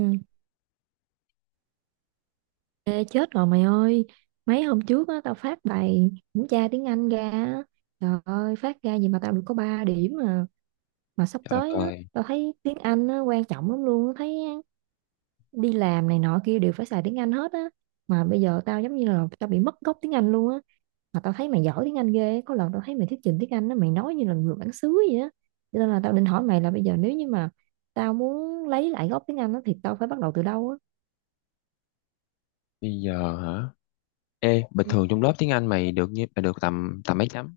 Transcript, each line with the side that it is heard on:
right: Ừ, ê, chết rồi mày ơi, mấy hôm trước á tao phát bài kiểm tra tiếng Anh ra á. Trời ơi, phát ra gì mà tao được có 3 điểm mà, sắp
left: Trời
right: tới
left: đất
right: á
left: ơi,
right: tao thấy tiếng Anh á, quan trọng lắm luôn thấy, đi làm này nọ kia đều phải xài tiếng Anh hết á, mà bây giờ tao giống như là tao bị mất gốc tiếng Anh luôn á. Mà tao thấy mày giỏi tiếng Anh ghê á. Có lần tao thấy mày thuyết trình tiếng Anh á, mày nói như là người bản xứ vậy á, cho nên là tao định hỏi mày là bây giờ nếu như mà tao muốn lấy lại gốc tiếng Anh á thì tao phải bắt đầu từ đâu á?
left: bây giờ hả? Ê, bình
right: Ừ.
left: thường trong lớp tiếng Anh mày được như mày được tầm tầm mấy chấm?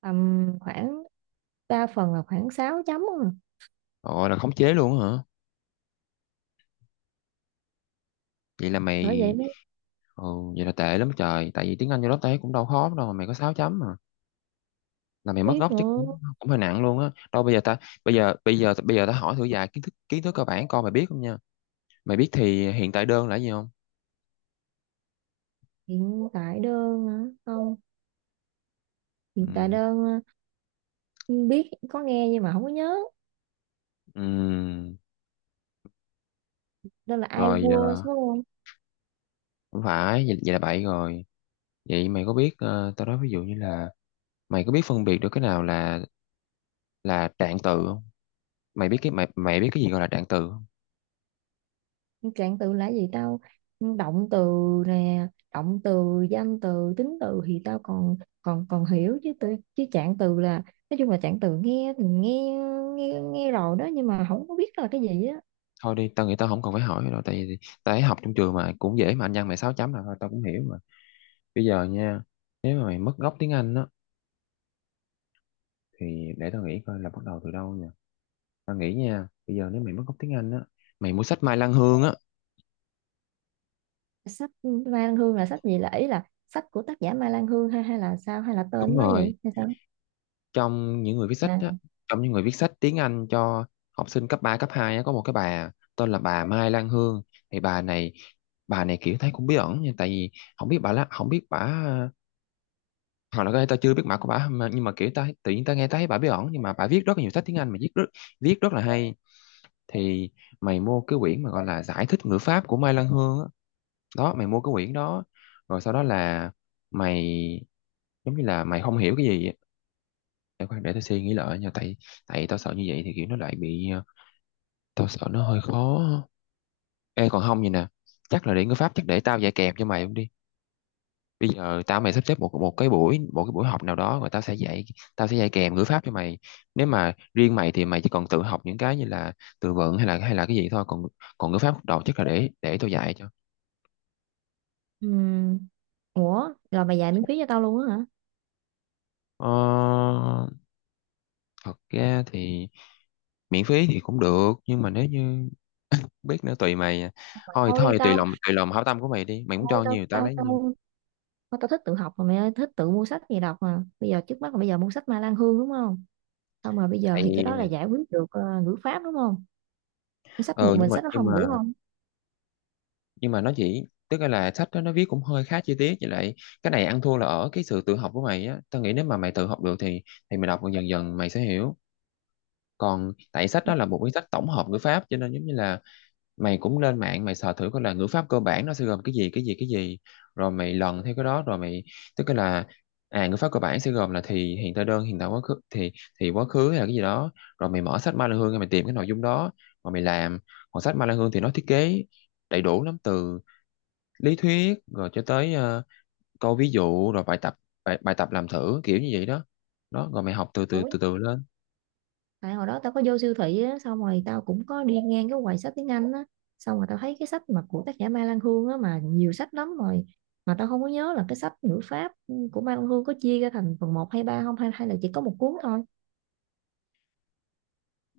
right: Tầm khoảng, đa phần là khoảng 6 chấm à.
left: Gọi là khống chế luôn hả? Vậy là
right: Bởi vậy
left: mày
right: mới
left: Ừ. Vậy là tệ lắm trời, tại vì tiếng Anh trong lớp tao cũng đâu khó đâu mà mày có 6 chấm mà. Là mày mất
right: biết
left: gốc chắc
right: nữa.
left: cũng cũng hơi nặng luôn á. Đâu, bây giờ ta bây giờ bây giờ bây giờ ta hỏi thử vài kiến thức cơ bản coi mày biết không nha. Mày biết thì hiện tại đơn là gì không?
right: Hiện tại đơn hả? Không. Hiện tại
left: Ừ,
right: đơn à, biết, có nghe nhưng mà không có nhớ.
left: ừ,
right: Đó là I
left: rồi,
right: was đúng không?
left: không phải vậy. Vậy là bậy rồi. Vậy mày có biết, tao nói ví dụ như là mày có biết phân biệt được cái nào là trạng từ không? Mày biết cái gì gọi là trạng từ không?
right: Trạng từ là gì tao, động từ nè, động từ, danh từ, tính từ thì tao còn còn còn hiểu, chứ từ, chứ trạng từ là, nói chung là trạng từ nghe thì nghe, nghe rồi đó nhưng mà không có biết là cái gì á.
left: Thôi đi, tao nghĩ tao không cần phải hỏi đâu, tại vì tao thấy học trong trường mà cũng dễ mà, anh văn mày 6 chấm là thôi tao cũng hiểu mà. Bây giờ nha, nếu mà mày mất gốc tiếng Anh á thì để tao nghĩ coi là bắt đầu từ đâu nha. Tao nghĩ nha, bây giờ nếu mày mất gốc tiếng Anh á, mày mua sách Mai Lan Hương á.
right: Sách Mai Lan Hương là sách gì, là ý là sách của tác giả Mai Lan Hương hay, hay là sao, hay là
left: Đúng
right: tên nó
left: rồi.
right: vậy hay sao?
left: trong những người viết sách á
right: À.
left: Trong những người viết sách tiếng Anh cho học sinh cấp 3 cấp 2 á, có một cái bà tên là bà Mai Lan Hương. Thì bà này kiểu thấy cũng bí ẩn nha, tại vì không biết bà lá, không biết bà, hoặc là có thể tao chưa biết mặt của bả mà. Nhưng mà kiểu tao tự nhiên tao nghe tao thấy bả bí ẩn, nhưng mà bả viết rất là nhiều sách tiếng Anh mà viết rất là hay. Thì mày mua cái quyển mà gọi là giải thích ngữ pháp của Mai Lan Hương á. Đó, mày mua cái quyển đó rồi sau đó là mày giống như là mày không hiểu cái gì á. Để khoan, để tao suy nghĩ lại nha, tại tại tao sợ như vậy thì kiểu nó lại bị, tao sợ nó hơi khó. Ê, còn không vậy nè, chắc là để ngữ pháp chắc để tao dạy kèm cho mày đi. Bây giờ mày sắp xếp một một cái buổi học nào đó rồi tao sẽ dạy kèm ngữ pháp cho mày. Nếu mà riêng mày thì mày chỉ còn tự học những cái như là từ vựng hay là cái gì thôi, còn còn ngữ pháp đầu chắc là để tao dạy cho.
right: Ừ. Ủa, rồi mày dạy miễn phí cho tao luôn á hả?
left: ờ, Thật ra thì miễn phí thì cũng được, nhưng mà nếu như, biết nữa, tùy mày à.
right: Mà
left: Thôi
right: thôi đi
left: thôi,
right: tao,
left: tùy lòng hảo tâm của mày đi, mày muốn
right: thôi
left: cho
right: tao
left: nhiều tao
right: tao
left: lấy nhiều.
right: tao thôi tao thích tự học mà, mày thích tự mua sách gì đọc mà. Bây giờ trước mắt là bây giờ mua sách Ma Lan Hương đúng không? Không, mà bây giờ
left: Tại
right: thì cái đó là giải quyết được ngữ pháp đúng không? Mua sách,
left: ờ
right: một mình sách nó không đủ không?
left: Nhưng mà nó chỉ tức là sách đó nó viết cũng hơi khá chi tiết, với lại cái này ăn thua là ở cái sự tự học của mày á. Tao nghĩ nếu mà mày tự học được thì mày đọc dần dần mày sẽ hiểu. Còn tại sách đó là một cái sách tổng hợp ngữ pháp cho nên giống như là mày cũng lên mạng mày sờ thử coi là ngữ pháp cơ bản nó sẽ gồm cái gì, cái gì, cái gì. Rồi mày lần theo cái đó rồi mày, tức là, ngữ pháp cơ bản sẽ gồm là thì hiện tại đơn, hiện tại quá khứ, thì quá khứ hay là cái gì đó. Rồi mày mở sách Ma Lan Hương mày tìm cái nội dung đó mà mày làm. Còn sách Ma Lan Hương thì nó thiết kế đầy đủ lắm, từ lý thuyết rồi cho tới, câu ví dụ, rồi bài tập làm thử kiểu như vậy đó. Đó, rồi mày học từ từ
right: Ủa,
left: từ từ lên.
right: tại hồi đó tao có vô siêu thị á, xong rồi tao cũng có đi ngang cái quầy sách tiếng Anh á, xong rồi tao thấy cái sách mà của tác giả Ma Lan Hương á mà nhiều sách lắm rồi. Mà tao không có nhớ là cái sách ngữ pháp của Ma Lan Hương có chia ra thành phần một hay 3 không, hay hay là chỉ có một cuốn thôi.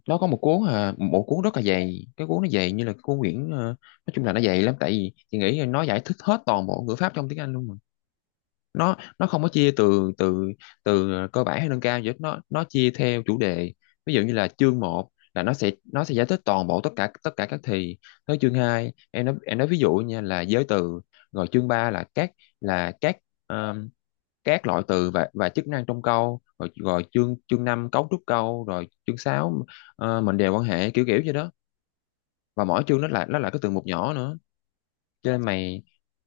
left: Nó có một cuốn rất là dày, cái cuốn nó dày như là cái cuốn quyển, nói chung là nó dày lắm, tại vì chị nghĩ là nó giải thích hết toàn bộ ngữ pháp trong tiếng Anh luôn mà. Nó không có chia từ từ từ cơ bản hay nâng cao gì hết, nó chia theo chủ đề. Ví dụ như là chương 1 là nó sẽ giải thích toàn bộ tất cả các thì. Tới chương 2, em nói ví dụ nha là giới từ. Rồi chương 3 là um, các loại từ và chức năng trong câu, rồi rồi chương chương 5 cấu trúc câu, rồi chương 6, mệnh đề quan hệ kiểu kiểu vậy đó. Và mỗi chương nó là, nó là cái từ mục nhỏ nữa. cho nên mày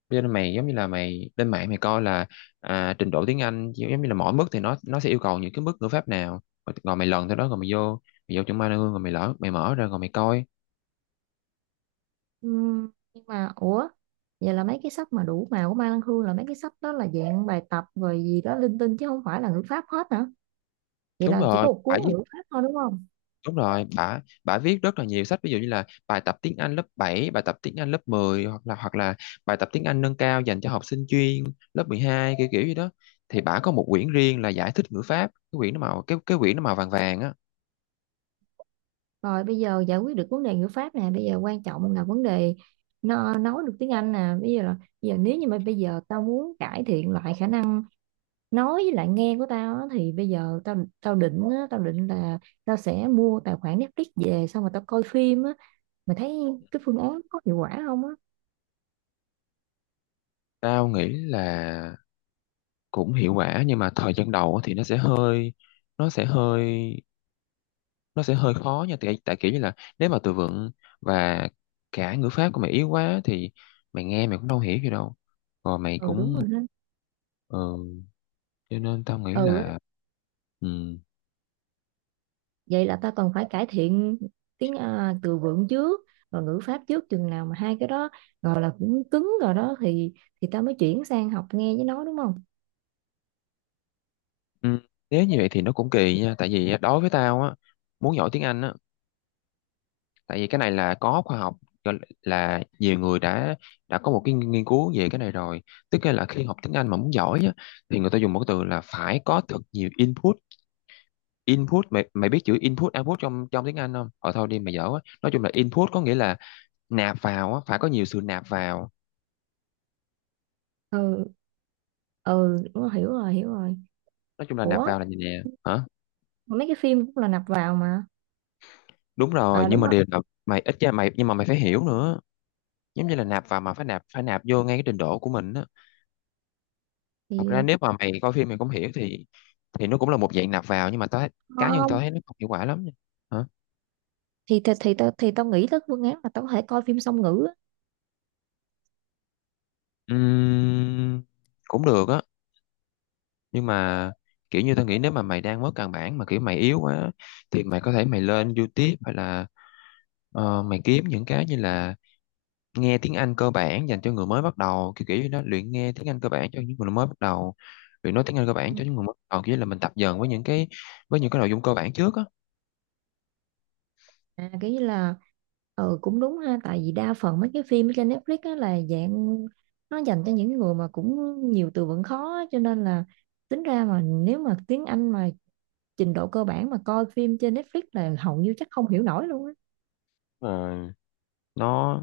left: cho nên mày giống như là mày lên mạng mày coi là, à, trình độ tiếng Anh giống như là mỗi mức thì nó sẽ yêu cầu những cái mức ngữ pháp nào. Rồi, mày lần theo đó rồi mày vô chuẩn ba hương rồi mày lỡ mày mở ra rồi mày coi.
right: Nhưng mà ủa, vậy là mấy cái sách mà đủ màu của Mai Lan Hương, là mấy cái sách đó là dạng bài tập rồi gì đó linh tinh chứ không phải là ngữ pháp hết hả? Vậy
left: đúng
right: là chỉ
left: rồi
right: có một
left: bả
right: cuốn là
left: viết
right: ngữ pháp thôi đúng không?
left: Đúng rồi, bả bả viết rất là nhiều sách, ví dụ như là bài tập tiếng Anh lớp 7, bài tập tiếng Anh lớp 10, hoặc là bài tập tiếng Anh nâng cao dành cho học sinh chuyên lớp 12 kiểu kiểu gì đó. Thì bả có một quyển riêng là giải thích ngữ pháp. Cái quyển nó màu vàng vàng á.
right: Rồi bây giờ giải quyết được vấn đề ngữ pháp nè, bây giờ quan trọng là vấn đề nó nói được tiếng Anh nè. Bây giờ là, bây giờ nếu như mà bây giờ tao muốn cải thiện lại khả năng nói với lại nghe của tao á, thì bây giờ tao tao định á, tao định là tao sẽ mua tài khoản Netflix về xong rồi tao coi phim á. Mày thấy cái phương án có hiệu quả không á?
left: Tao nghĩ là cũng hiệu quả, nhưng mà thời gian đầu á thì nó sẽ hơi nó sẽ hơi khó nha, tại tại kiểu như là, nếu mà từ vựng và cả ngữ pháp của mày yếu quá thì mày nghe mày cũng đâu hiểu gì đâu, rồi mày
right: Ừ đúng
left: cũng,
right: rồi ha.
left: ừ, cho nên tao nghĩ
right: Ừ á,
left: là, ừ,
right: vậy là ta còn phải cải thiện tiếng, à, từ vựng trước và ngữ pháp trước, chừng nào mà hai cái đó gọi là cũng cứng rồi đó thì ta mới chuyển sang học nghe với nói đúng không?
left: ừ, nếu như vậy thì nó cũng kỳ nha. Tại vì á, đối với tao á, muốn giỏi tiếng Anh á, tại vì cái này là có khoa học, gọi là nhiều người đã có một cái nghiên cứu về cái này rồi. Tức là khi học tiếng Anh mà muốn giỏi á, thì người ta dùng một cái từ là phải có thật nhiều input. Input, mày mày biết chữ input output trong trong tiếng Anh không? Ờ thôi đi, mày dở quá. Nói chung là input có nghĩa là nạp vào á, phải có nhiều sự nạp vào.
right: Ừ. Ừ đúng rồi, hiểu rồi hiểu rồi.
left: Nói chung là nạp
right: Ủa,
left: vào là gì nè? Hả?
right: mấy cái phim cũng là nạp vào mà.
left: Đúng rồi,
right: À
left: nhưng
right: đúng
left: mà
right: rồi.
left: điều là mày ít ra mày, nhưng mà mày phải hiểu nữa. Giống như là nạp vào mà phải nạp vô ngay cái trình độ của mình á. Thật
right: thì
left: ra nếu mà mày coi phim mày không hiểu thì nó cũng là một dạng nạp vào, nhưng mà cá nhân tao
right: Không,
left: thấy nó không hiệu quả lắm nha. Hả?
right: tao nghĩ tới phương án là tao có thể coi phim song ngữ á.
left: Ừm, cũng được á, nhưng mà kiểu như tao nghĩ nếu mà mày đang mất căn bản mà kiểu mày yếu quá thì mày có thể mày lên YouTube hay là, mày kiếm những cái như là nghe tiếng Anh cơ bản dành cho người mới bắt đầu, kiểu kiểu như nó luyện nghe tiếng Anh cơ bản cho những người mới bắt đầu, luyện nói tiếng Anh cơ bản
right: Ừ.
left: cho những người mới bắt đầu, kiểu như là mình tập dần với những cái nội dung cơ bản trước á.
right: À, cái như là, ừ cũng đúng ha, tại vì đa phần mấy cái phim ở trên Netflix á là dạng nó dành cho những người mà cũng nhiều từ vựng khó á, cho nên là tính ra mà nếu mà tiếng Anh mà trình độ cơ bản mà coi phim trên Netflix là hầu như chắc không hiểu nổi luôn á.
left: Ờ, nó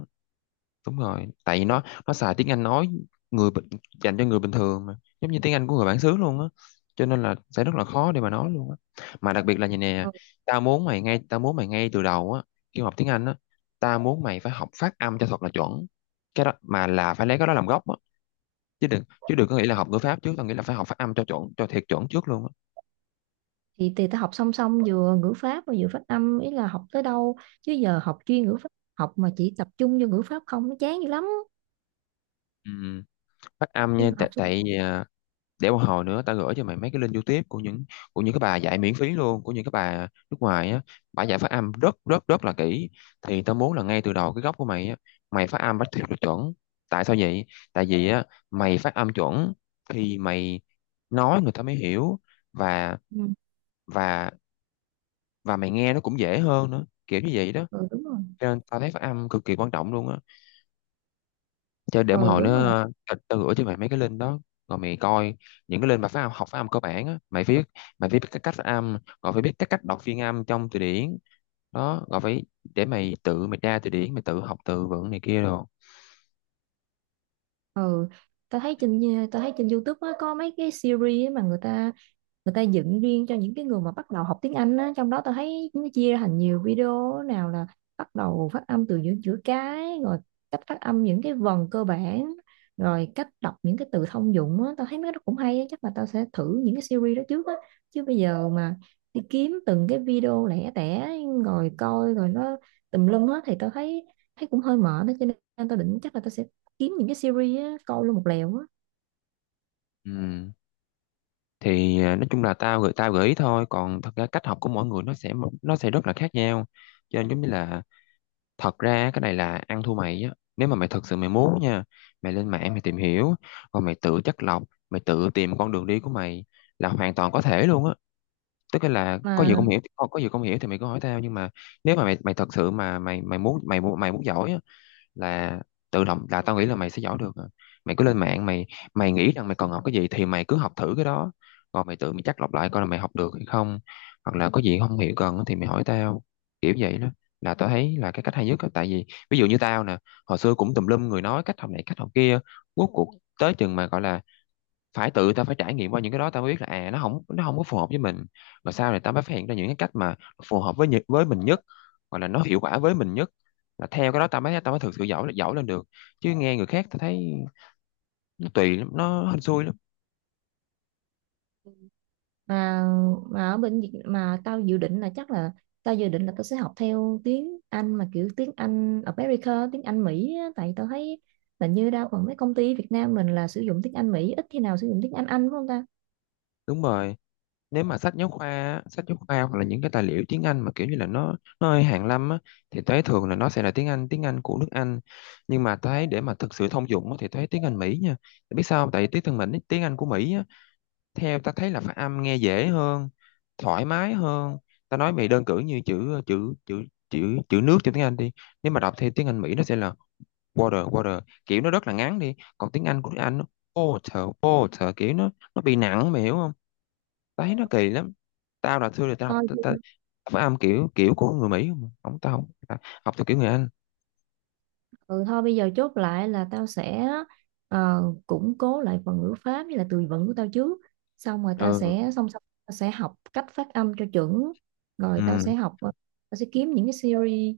left: đúng rồi tại vì nó xài tiếng Anh nói người bình- dành cho người bình thường mà, giống như tiếng Anh của người bản xứ luôn á, cho nên là sẽ rất là khó để mà nói luôn á. Mà đặc biệt là như nè,
right: Ừ.
left: tao muốn mày ngay từ đầu á, khi mà học tiếng Anh á, tao muốn mày phải học phát âm cho thật là chuẩn. Cái đó mà là phải lấy cái đó làm gốc á, chứ đừng có nghĩ là học ngữ pháp trước, tao nghĩ là phải học phát âm cho chuẩn cho thiệt chuẩn trước luôn á.
right: thì ta học song song vừa ngữ pháp mà vừa phát âm, ý là học tới đâu, chứ giờ học chuyên ngữ pháp, học mà chỉ tập trung vô ngữ pháp không nó chán dữ lắm.
left: Ừ, phát âm
right: Nên
left: nha,
right: là
left: tại
right: học song.
left: tại à, để một hồi nữa tao gửi cho mày mấy cái link YouTube của những, cái bà dạy miễn phí luôn, của những cái bà nước ngoài á. Bà dạy phát âm rất rất rất là kỹ. Thì tao muốn là ngay từ đầu cái gốc của mày á, mày phát âm phải thật là chuẩn. Tại sao vậy? Tại vì á, mày phát âm chuẩn thì mày nói người ta mới hiểu, và
right: Ừ.
left: và mày nghe nó cũng dễ hơn nữa kiểu như Vậy đó,
right: Ừ đúng rồi.
left: cho nên tao thấy phát âm cực kỳ quan trọng luôn á. Cho để một
right: Ừ
left: hồi nó
right: đúng rồi.
left: tao tao gửi cho mày mấy cái link đó rồi mày coi những cái link mà phát âm, học phát âm cơ bản á. Mày viết, mày phải biết cái cách phát âm, rồi phải biết cái cách đọc phiên âm trong từ điển đó, rồi phải để mày tự mày tra từ điển, mày tự học từ vựng này kia rồi.
right: Ừ, tao thấy trên, tao thấy trên YouTube á, có mấy cái series á mà người ta, người ta dựng riêng cho những cái người mà bắt đầu học tiếng Anh á, trong đó tôi thấy nó chia ra thành nhiều video, nào là bắt đầu phát âm từ những chữ cái, rồi cách phát âm những cái vần cơ bản, rồi cách đọc những cái từ thông dụng á. Tao thấy mấy cái đó cũng hay á, chắc là tao sẽ thử những cái series đó trước á, chứ bây giờ mà đi kiếm từng cái video lẻ tẻ rồi coi rồi nó tùm lum hết thì tao thấy, thấy cũng hơi mệt đó, cho nên tao định chắc là tao sẽ kiếm những cái series á, coi luôn một lèo á.
left: Ừ. Thì nói chung là tao gửi ý thôi, còn thật ra cách học của mỗi người nó sẽ rất là khác nhau. Cho nên giống như là thật ra á, cái này là ăn thua mày á. Nếu mà mày thật sự mày muốn nha, mày lên mạng mày tìm hiểu rồi mày tự chắt lọc, mày tự tìm con đường đi của mày là hoàn toàn có thể luôn á. Tức là có
right: mà
left: gì không hiểu có gì không hiểu thì mày cứ hỏi tao. Nhưng mà nếu mà mày mày thật sự mà mày mày muốn mày muốn giỏi á, là tự động là tao nghĩ là mày sẽ giỏi được à. Mày cứ lên mạng mày, mày nghĩ rằng mày còn học cái gì thì mày cứ học thử cái đó, rồi mày tự mày chắc lọc lại coi là mày học được hay không, hoặc là có gì không hiểu cần thì mày hỏi tao, kiểu vậy đó, là tao thấy là cái cách hay nhất á. Tại vì ví dụ như tao nè, hồi xưa cũng tùm lum người nói cách học này cách học kia, rốt cuộc tới chừng mà gọi là phải tự tao phải trải nghiệm qua những cái đó tao mới biết là à, nó không có phù hợp với mình. Mà sau này tao mới phát hiện ra những cái cách mà phù hợp với với mình nhất, hoặc là nó hiệu quả với mình nhất, là theo cái đó tao mới thực sự giỏi giỏi lên được. Chứ nghe người khác tao thấy nó tùy lắm, nó hên xui lắm.
right: mà mà ở bên Việt mà tao dự định là chắc là, tao dự định là tao sẽ học theo tiếng Anh mà kiểu tiếng Anh America, tiếng Anh Mỹ á. Tại tao thấy là như đa phần mấy công ty Việt Nam mình là sử dụng tiếng Anh Mỹ, ít khi nào sử dụng tiếng Anh phải không ta?
left: Đúng rồi. Nếu mà sách giáo khoa á, sách giáo khoa hoặc là những cái tài liệu tiếng Anh mà kiểu như là nó hơi hàn lâm á, thì tao thấy thường là nó sẽ là tiếng Anh của nước Anh. Nhưng mà tao thấy để mà thực sự thông dụng á, thì tao thấy tiếng Anh Mỹ nha. Tại biết sao không? Tại tiếng thân mình tiếng Anh của Mỹ á, theo ta thấy là phát âm nghe dễ hơn, thoải mái hơn. Ta nói mày đơn cử như chữ chữ chữ chữ chữ nước trong tiếng Anh đi. Nếu mà đọc theo tiếng Anh Mỹ nó sẽ là water water, kiểu nó rất là ngắn đi. Còn tiếng Anh của tiếng Anh nó water water, kiểu nó bị nặng, mày hiểu không? Ta thấy nó kỳ lắm. Tao là xưa là tao học
right: Thôi
left: ta, ta,
right: thì-
left: phát âm kiểu kiểu của người Mỹ không mà. Không, tao không ta học theo kiểu người Anh.
right: ừ, thôi bây giờ chốt lại là tao sẽ, ờ, củng cố lại phần ngữ pháp với là từ vựng của tao trước, xong rồi tao
left: Ừ.
right: sẽ song song tao sẽ học cách phát âm cho chuẩn, rồi tao
left: Ừ,
right: sẽ học tao sẽ kiếm những cái series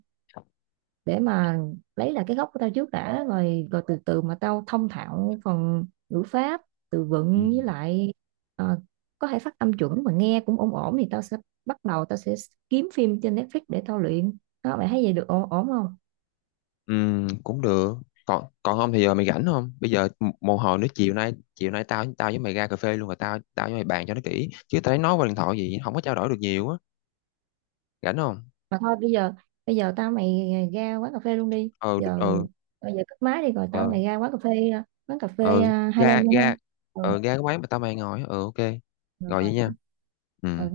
right: để mà lấy lại cái gốc của tao trước đã, rồi rồi từ từ mà tao thông thạo phần ngữ pháp, từ
left: ừ.
right: vựng với lại, ờ, có thể phát âm chuẩn mà nghe cũng ổn ổn thì tao sẽ bắt đầu, tao sẽ kiếm phim trên Netflix để tao luyện. Đó mày thấy vậy được ổn ổn không?
left: Cũng được. Còn còn không thì giờ mày rảnh không? Bây giờ một hồi nữa chiều nay, tao tao với mày ra cà phê luôn, rồi tao tao với mày bàn cho nó kỹ. Chứ tao thấy nói qua điện thoại gì không có trao đổi được nhiều á. Rảnh không?
right: Mà thôi bây giờ, bây giờ tao mày ra quán cà phê luôn đi.
left: Ừ
right: Giờ
left: ừ.
right: bây giờ cất máy đi rồi tao
left: ừ
right: mày ra quán cà phê, quán cà phê,
left: ừ
right: Highland
left: Ra
right: luôn ha.
left: ra.
right: Ừ.
left: Ừ, ra cái quán mà tao mày ngồi á. Ừ, ok.
right: Rồi,
left: Rồi
right: rồi.
left: vậy nha.
right: Ừ.
left: Ừ.